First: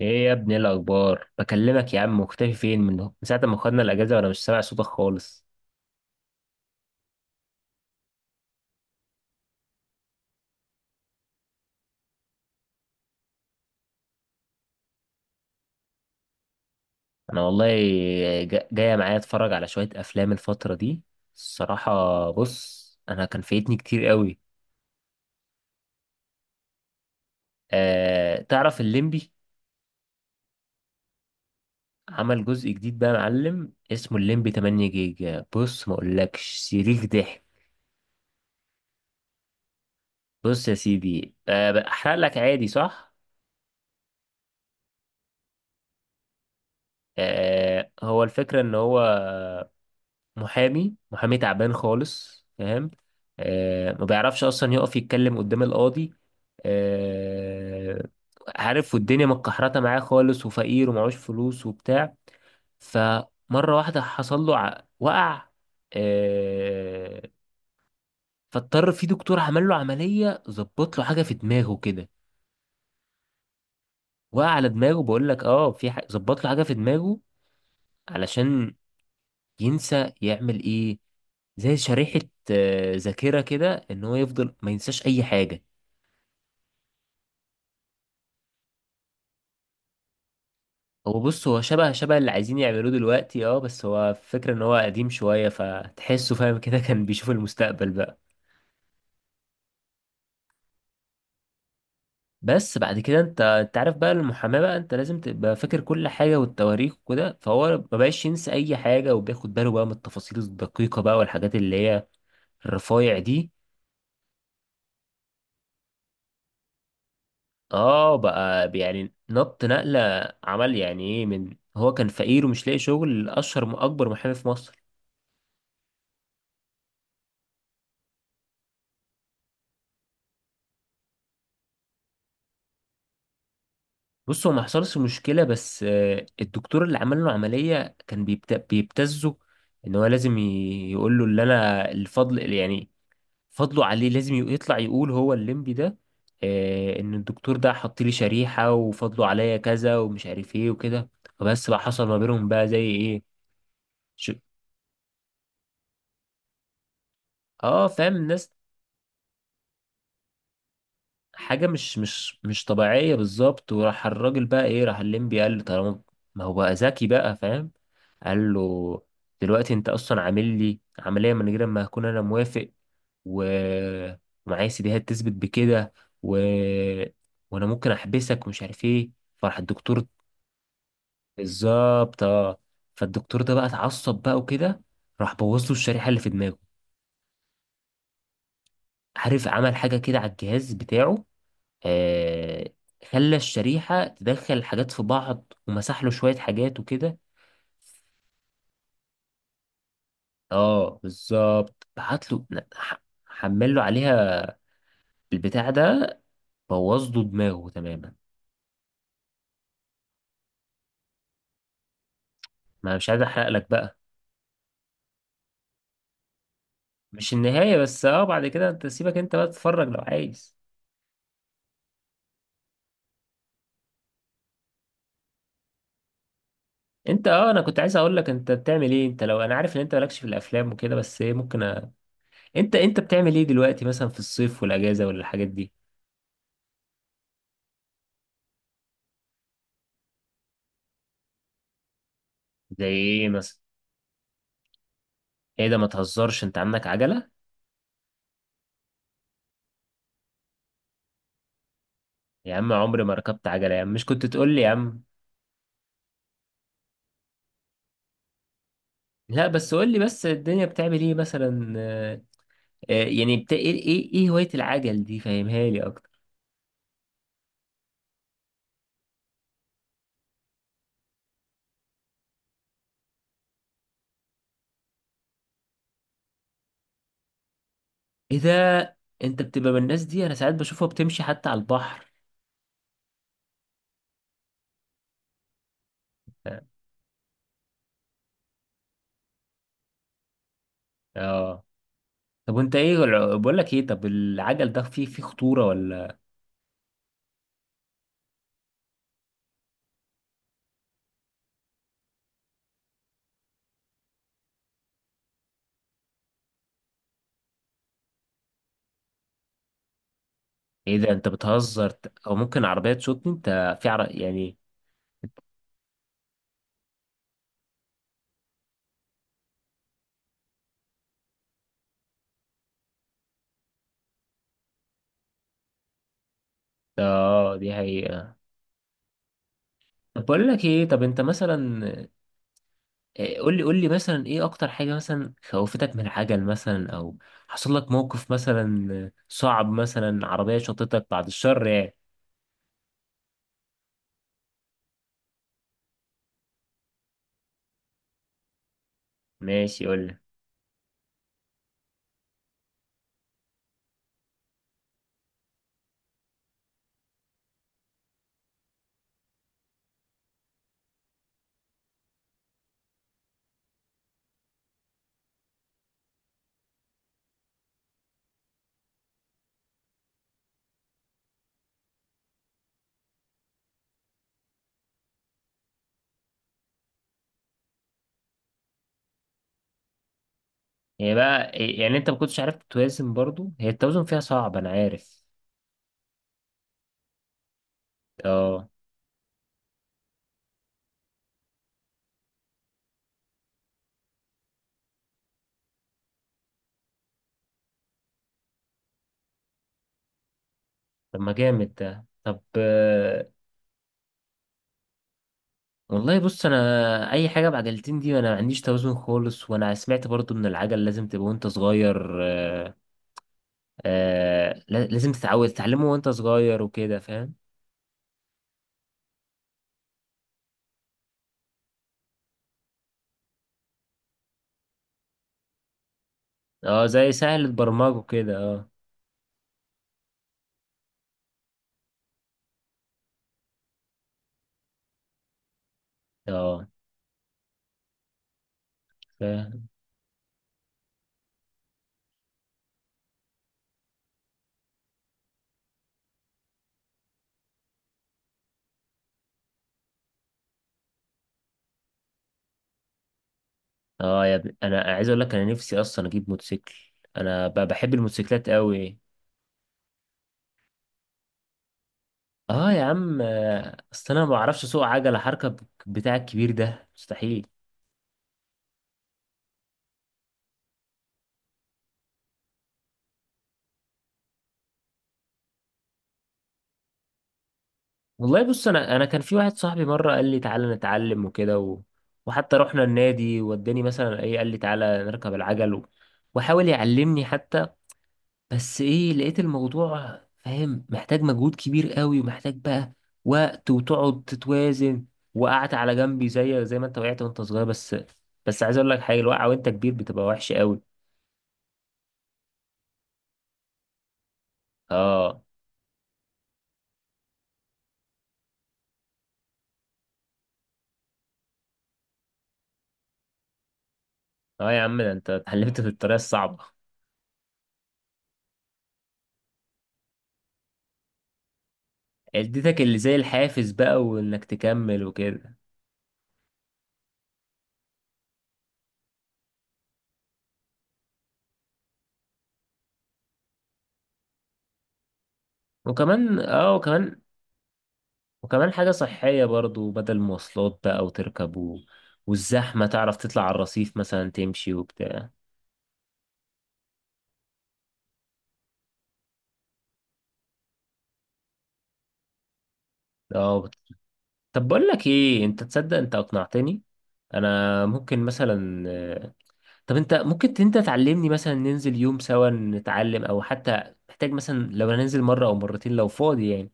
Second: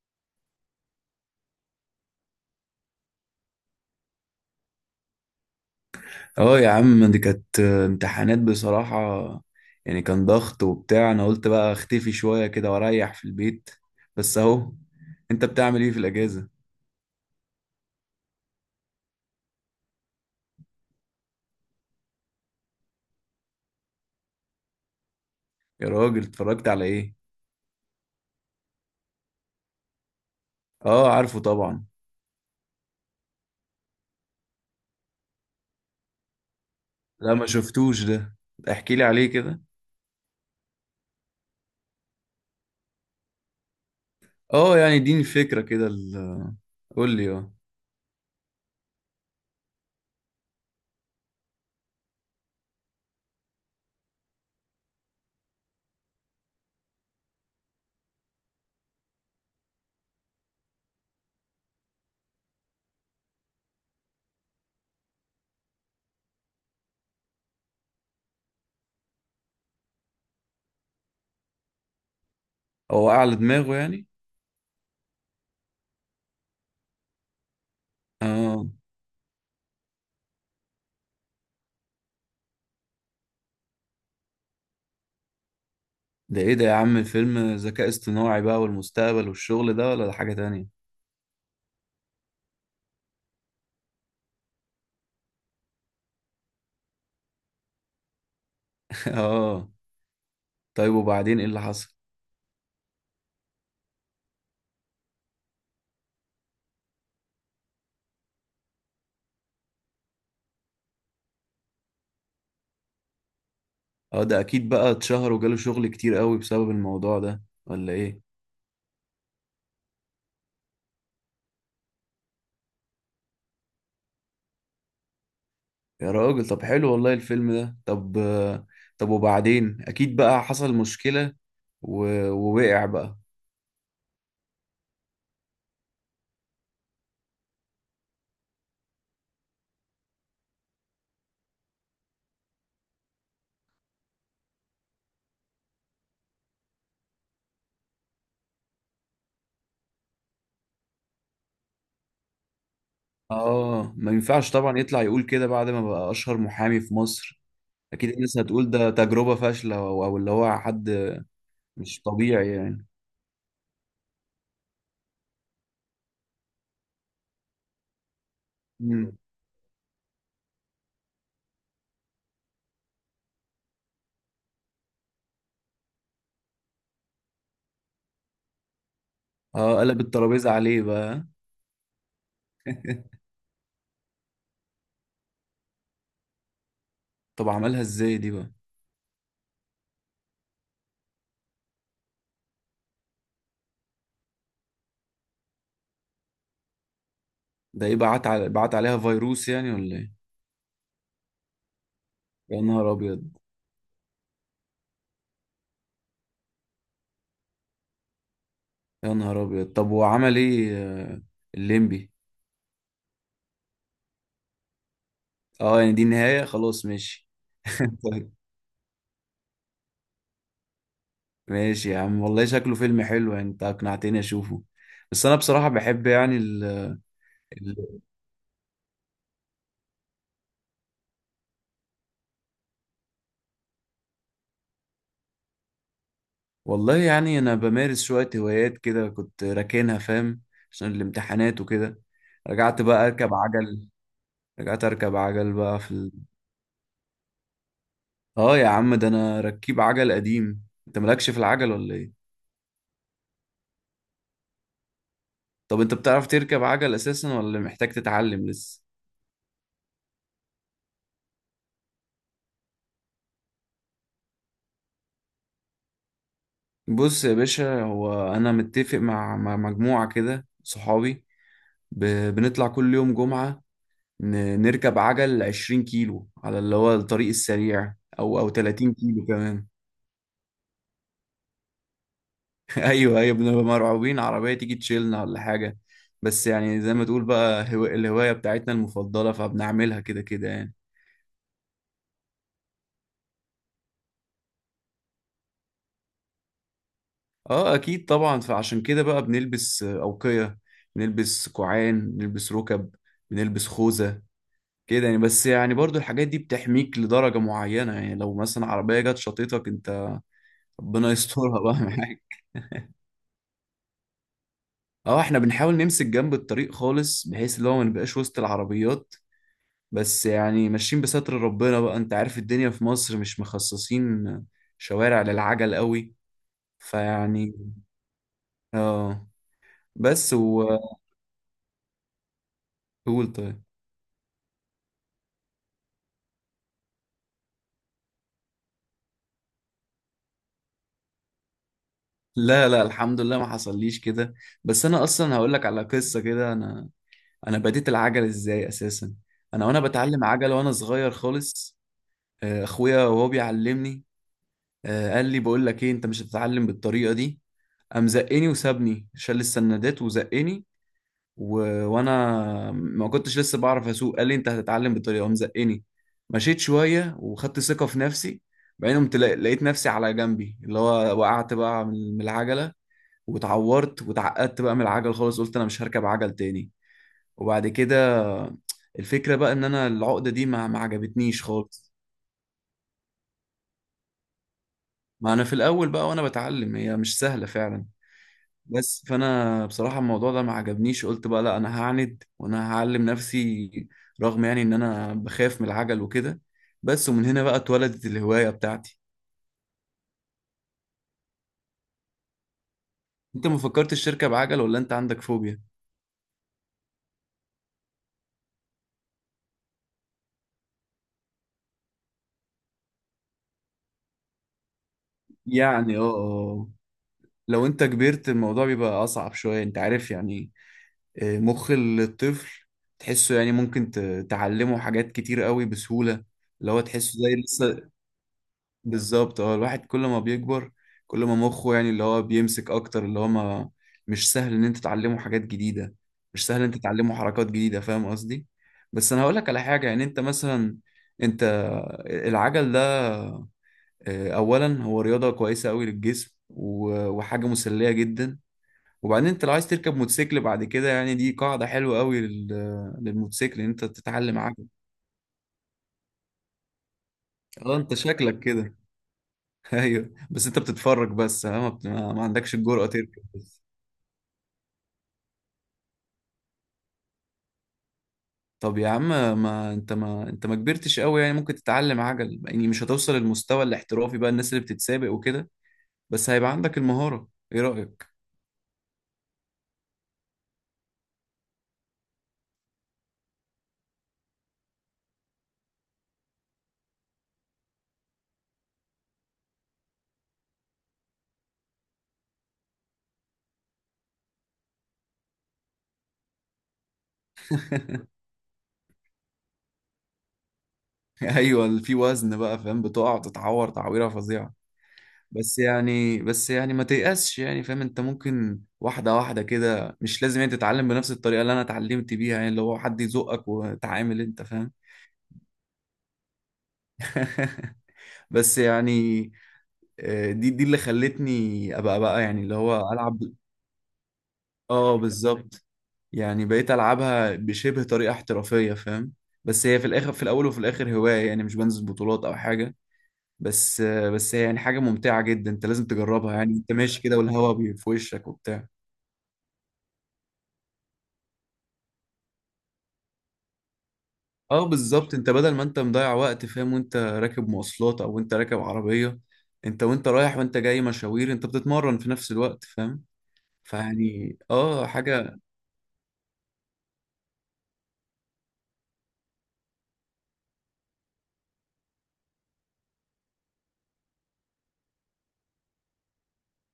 ايه يا ابني، إيه الاخبار؟ بكلمك يا عم، مختفي فين من ساعه ما خدنا الاجازه وانا مش سامع صوتك خالص. اه يا عم، دي كانت امتحانات بصراحة. يعني كان ضغط وبتاع، انا قلت بقى اختفي شوية كده واريح في البيت. بس اهو. انت بتعمل ايه في الاجازة؟ انا والله جايه معايا اتفرج على شويه افلام الفتره دي. الصراحه بص، انا كان فايتني كتير قوي. يا راجل، اتفرجت على ايه؟ أه تعرف الليمبي؟ اه، عارفه طبعا. عمل جزء جديد بقى يا معلم، اسمه الليمبي 8 جيجا، بص ما اقولكش صريخ لا، ضحك. ما شفتوش ده. احكي لي عليه كده. بص يا سيدي، أه بحرق لك عادي، صح؟ اه يعني اديني فكرة كده قول لي اه. أه، هو الفكره ان هو محامي تعبان خالص، فاهم؟ آه، ما بيعرفش اصلا يقف يتكلم قدام القاضي. آه، عارف، والدنيا متكحرته معاه خالص، وفقير ومعهوش فلوس وبتاع. فمره واحده حصل له وقع. آه، فاضطر في دكتور عمل له عمليه، ظبط له حاجه في دماغه كده. هو اعلى دماغه يعني؟ وقع على دماغه، بقول لك اه، في ظبط له حاجه في دماغه، اه، علشان ينسى يعمل ايه. زي شريحة، آه، ذاكرة كده، ان هو يفضل ما ينساش اي حاجة. ده ايه ده يا عم؟ فيلم ذكاء اصطناعي بقى والمستقبل والشغل ده ولا ده حاجة تانية؟ هو بص، هو شبه اللي عايزين يعملوه دلوقتي اه، بس هو فكرة ان هو قديم شوية، فتحسه فاهم كده كان بيشوف المستقبل بقى. اه. طيب وبعدين ايه اللي حصل؟ بس بعد كده انت عارف بقى المحاماة، بقى انت لازم تبقى فاكر كل حاجة والتواريخ وكده، فهو ما بقاش ينسى اي حاجة، وبياخد باله بقى من التفاصيل الدقيقة بقى والحاجات اللي هي الرفايع دي. اه، ده اكيد بقى اتشهر وجاله شغل كتير قوي بسبب الموضوع ده ولا اه ايه؟ بقى يعني نقلة، عمل يعني ايه، من هو كان فقير ومش لاقي شغل، اشهر اكبر محامي في مصر. يا راجل طب حلو والله الفيلم ده. طب طب وبعدين اكيد بقى حصل مشكلة و... ووقع بقى. بص، هو ما حصلش مشكلة، بس آه، الدكتور اللي عمل له عملية كان بيبتزه ان هو لازم يقول له اللي انا الفضل اللي يعني فضله عليه، لازم يطلع يقول هو الليمبي ده، آه، ان الدكتور ده حط لي شريحة وفضله عليا كذا ومش عارف ايه وكده. فبس بقى حصل ما بينهم بقى زي ايه. اه، ما ش- ينفعش طبعا يطلع يقول كده بعد ما بقى اشهر محامي في مصر. اه، اكيد فاهم الناس الناس، هتقول ده تجربة فاشلة او اللي هو حد حاجة مش مش مش طبيعي مش يعني. طبيعية بالظبط، وراح الراجل بقى ايه، راح الليمبي قال له طالما، ما هو بقى ذكي بقى فاهم، قال له مم. دلوقتي انت اصلا عامل لي عملية من غير ما اكون انا موافق، و... ومعايا سيديهات تثبت بكده، و... وانا ممكن احبسك ومش عارف ايه، فراح اه، قلب الدكتور. الترابيزة عليه بقى. بالظبط اه. فالدكتور ده بقى اتعصب بقى وكده، راح بوظ له الشريحة اللي في دماغه. طب عملها ازاي دي بقى؟ عارف، عمل حاجة كده على الجهاز بتاعه، آه، خلى الشريحة تدخل حاجات في بعض، ومسح له شوية حاجات وكده. ده ايه، بعت عليها فيروس يعني ولا ايه؟ اه بالظبط، بعت له يا لا، نهار ابيض. حمل له عليها البتاع ده، بوظ له دماغه تماما. يا نهار ابيض، طب وعمل ايه الليمبي؟ ما أنا مش عايز احرق لك بقى. اه يعني دي النهاية خلاص، ماشي. مش النهاية، بس اه طيب. بعد كده انت سيبك، انت بقى تتفرج لو عايز. ماشي يا عم، والله شكله فيلم حلو، يعني انت اقنعتني اشوفه. بس انا بصراحة بحب يعني انت، اه انا كنت عايز ال... اقول لك انت بتعمل ايه، انت لو انا عارف ان انت مالكش في الافلام وكده، بس ايه ممكن أ... انت بتعمل ايه دلوقتي مثلا في الصيف والاجازة، ولا الحاجات دي؟ والله يعني انا بمارس شوية هوايات كده كنت راكنها فاهم، عشان الامتحانات وكده. رجعت زي بقى ايه اركب مثلا؟ عجل. رجعت اركب عجل ايه ده، بقى ما في تهزرش، انت عندك عجلة؟ اه يا عم، ده انا ركيب عجل قديم. انت مالكش في العجل ولا ايه؟ يا عم عمري ما ركبت عجلة يا عم، مش كنت تقول لي يا عم؟ طب انت بتعرف تركب عجل اساسا ولا محتاج تتعلم لسه؟ لا بس قول لي بس، الدنيا بتعمل ايه مثلا، يعني ايه ايه إيه هواية العجل دي؟ فهمها لي اكتر. بص يا باشا، هو انا متفق مع مجموعه كده صحابي. ب... بنطلع كل يوم جمعه، نركب عجل 20 كيلو على اللي هو الطريق السريع ايه او ده، 30 كيلو انت كمان. بتبقى من الناس دي؟ انا ساعات بشوفها بتمشي حتى على البحر. ايوه ايوه، بنبقى مرعوبين عربيه تيجي تشيلنا ولا حاجه. بس اه. يعني زي ما تقول بقى الهوايه بتاعتنا المفضله، فبنعملها كده كده يعني. آه. طب وانت ايه بقول لك ايه، طب العجل ده فيه خطورة ولا؟ اه اكيد طبعا، فعشان كده بقى بنلبس اوقيه، نلبس كوعان، نلبس ركب، بنلبس خوذه كده يعني. بس يعني برضو الحاجات دي بتحميك لدرجة معينة. يعني لو مثلا عربية جت شاطتك انت، ايه ده ربنا انت يسترها بقى بتهزر، معاك. او ممكن عربية تشوطني انت في يعني؟ اه، احنا بنحاول نمسك جنب الطريق خالص، بحيث اللي هو ما نبقاش وسط العربيات. بس يعني ماشيين بستر ربنا بقى. انت عارف، الدنيا في مصر مش مخصصين شوارع للعجل قوي، فيعني. اه دي حقيقة. اه. طب بس بقول لك وقول. ايه، طب انت مثلا، إيه، قول طيب. لي قول لي مثلا ايه اكتر حاجة مثلا خوفتك من العجل مثلا، او حصل لك موقف مثلا صعب، مثلا عربية شطتك بعد الشر يعني؟ لا لا، الحمد لله ما حصليش كده. بس انا اصلا هقول لك على قصة كده. انا، انا بديت العجل ازاي اساسا. انا وانا ماشي قول لي. بتعلم عجل وانا صغير خالص، اخويا وهو بيعلمني، قال لي بقول لك ايه، انت مش هتتعلم بالطريقه دي. قام زقني وسابني، شال السندات وزقني و... وانا ما كنتش لسه بعرف اسوق. قال لي انت هتتعلم بالطريقه، قام زقني. مشيت شويه وخدت ثقه في نفسي. بعدين قمت لقيت نفسي على جنبي، اللي هو وقعت بقى من العجله، واتعورت واتعقدت بقى من العجل خالص. قلت انا مش هركب عجل تاني. وبعد كده، الفكرة بقى ان انا العقدة دي ما هي عجبتنيش بقى إيه، خالص. يعني انت ما كنتش عارف توازن؟ برضو هي التوازن فيها صعب، انا عارف. ما انا في الاول بقى وانا بتعلم هي مش سهلة فعلا. اه. بس فانا بصراحة الموضوع ده ما عجبنيش، قلت بقى لا انا هعند وانا هعلم نفسي، رغم يعني ان انا بخاف من العجل وكده. بس ومن هنا بقى اتولدت الهواية بتاعتي. طب ما جامد ده، طب انت ما فكرتش تركب بعجل ولا انت عندك فوبيا؟ والله بص، انا اي حاجة بعجلتين دي انا ما عنديش توازن خالص، وانا سمعت برضو ان العجل لازم تبقى وانت صغير، لازم تتعود تتعلمه يعني اه وانت صغير وكده، فاهم؟ لو انت كبرت الموضوع بيبقى اصعب شوية، انت عارف يعني. مخ الطفل تحسه يعني ممكن تعلمه حاجات كتير قوي بسهولة، اللي هو اه زي تحسه زي سهل لسه. برمجه كده، اه. بالظبط اه. الواحد كل ما بيكبر، كل ما مخه يعني اللي هو بيمسك اكتر، اللي هو ما مش سهل ان انت تعلمه حاجات جديدة. مش سهل ان اه انت تعلمه حركات جديدة، فاهم قصدي؟ بس انا هقول لك على فاهم. حاجة. يعني انت مثلا، انت العجل ده اولا هو رياضة كويسة قوي للجسم، وحاجة مسلية جدا. وبعدين انت لو عايز تركب موتوسيكل بعد كده، يعني دي قاعدة حلوة قوي للموتوسيكل ان انت اه يا تتعلم ابني، عجل. انا عايز اقول لك انا نفسي اصلا اجيب موتوسيكل، انا اه، بحب انت شكلك الموتوسيكلات كده. قوي. ايوه، بس انت بتتفرج بس، ها؟ ما عندكش اه يا الجرأة عم، تركب بس. اصل انا ما بعرفش اسوق عجله حركه بتاع، الكبير ده مستحيل. طب يا عم، ما انت ما كبرتش قوي يعني. ممكن تتعلم عجل يعني، مش هتوصل للمستوى الاحترافي بقى، الناس اللي بتتسابق وكده، بس هيبقى عندك المهارة. ايه رأيك؟ والله بص، انا كان في واحد صاحبي مره قال لي تعالى نتعلم وكده، و... وحتى رحنا النادي، وداني مثلا ايه، قال لي تعالى نركب العجل و... وحاول يعلمني حتى. بس ايه، لقيت الموضوع فاهم محتاج مجهود كبير قوي، ومحتاج بقى وقت، وتقعد تتوازن، وقعت على جنبي زي ما انت وقعت وانت صغير، بس. بس عايز اقول لك حاجه، الوقعه وانت كبير بتبقى وحشه قوي. ايوه في وزن بقى، فاهم، بتقع تتعور تعويرة فظيعة. اه. بس يعني ما تيأسش يعني، فاهم؟ انت ممكن واحدة واحدة كده، مش لازم انت تتعلم بنفس الطريقة اللي انا اتعلمت بيها، يعني اللي هو حد يزقك وتعامل انت، فاهم؟ اه يا عم، ده انت اتعلمت في الطريقه الصعبه. بس يعني، دي اللي خلتني ابقى بقى يعني اللي اديتك هو اللي زي العب. الحافز بقى، وانك اه تكمل وكده. بالظبط. يعني بقيت العبها بشبه طريقة احترافية، فاهم. بس هي في الاخر، في الاول وفي الاخر هواية يعني، مش بنزل بطولات او حاجة. بس بس هي يعني حاجة ممتعة جدا، انت لازم تجربها. وكمان يعني انت اه، ماشي كده وكمان، والهوا في وشك وبتاع. وكمان حاجه صحيه برضو، بدل مواصلات بقى وتركب و... والزحمه تعرف تطلع على الرصيف مثلا اه تمشي بالظبط. وبتاع. انت بدل ما انت مضيع وقت فاهم، وانت راكب مواصلات او انت راكب عربية، انت وانت رايح وانت جاي مشاوير، انت بتتمرن في نفس الوقت، فاهم؟ اه فيعني طب اه بقول لك حاجة. ايه، انت تصدق انت اقنعتني؟ انا ممكن مثلا طب انت ممكن انت تعلمني مثلا، ننزل يوم سوا نتعلم، او حتى محتاج مثلا لو هننزل مرة او مرتين لو فاضي يعني؟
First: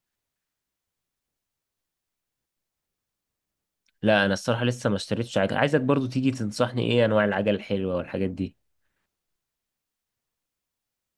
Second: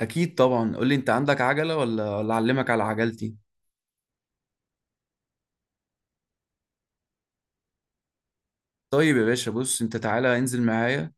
اكيد طبعا، قول لي انت عندك عجلة ولا اعلمك على عجلتي. لا انا الصراحة لسه ما اشتريتش عجل، عايزك برضو تيجي تنصحني ايه انواع العجل الحلوة والحاجات دي. طيب يا باشا، بص انت تعالى انزل معايا،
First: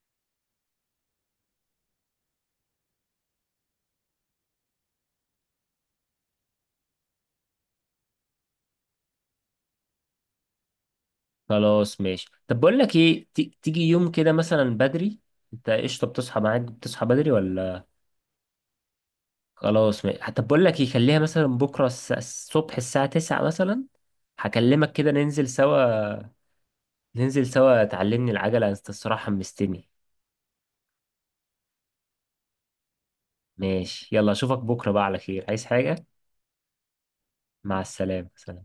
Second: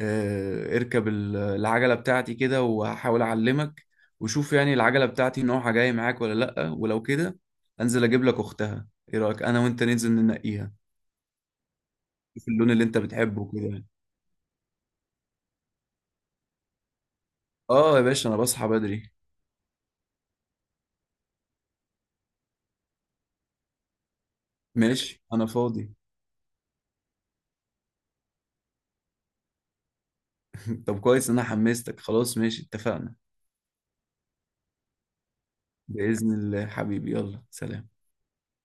اه اركب العجلة بتاعتي كده، وهحاول اعلمك، وشوف يعني العجلة بتاعتي نوعها جاي معاك ولا لأ. ولو كده انزل اجيب لك اختها. ايه رأيك انا وانت ننزل ننقيها، خلاص ماشي، شوف طب اللون بقول اللي لك انت ايه، بتحبه تيجي كده. يوم كده مثلا بدري؟ انت قشطة، بتصحى معاك؟ بتصحى بدري ولا؟ اه يا باشا انا بصحى بدري. خلاص حتى بقول لك يخليها مثلا بكرة الصبح الساعة 9 مثلا، هكلمك كده ماشي انا ننزل فاضي. سوا. ننزل سوا تعلمني العجلة، انت الصراحة حمستني. طب كويس إن انا حمستك. خلاص، ماشي اتفقنا. ماشي يلا، اشوفك بكرة بقى على خير، عايز حاجة؟ بإذن الله حبيبي، يلا مع سلام. السلامة، سلام.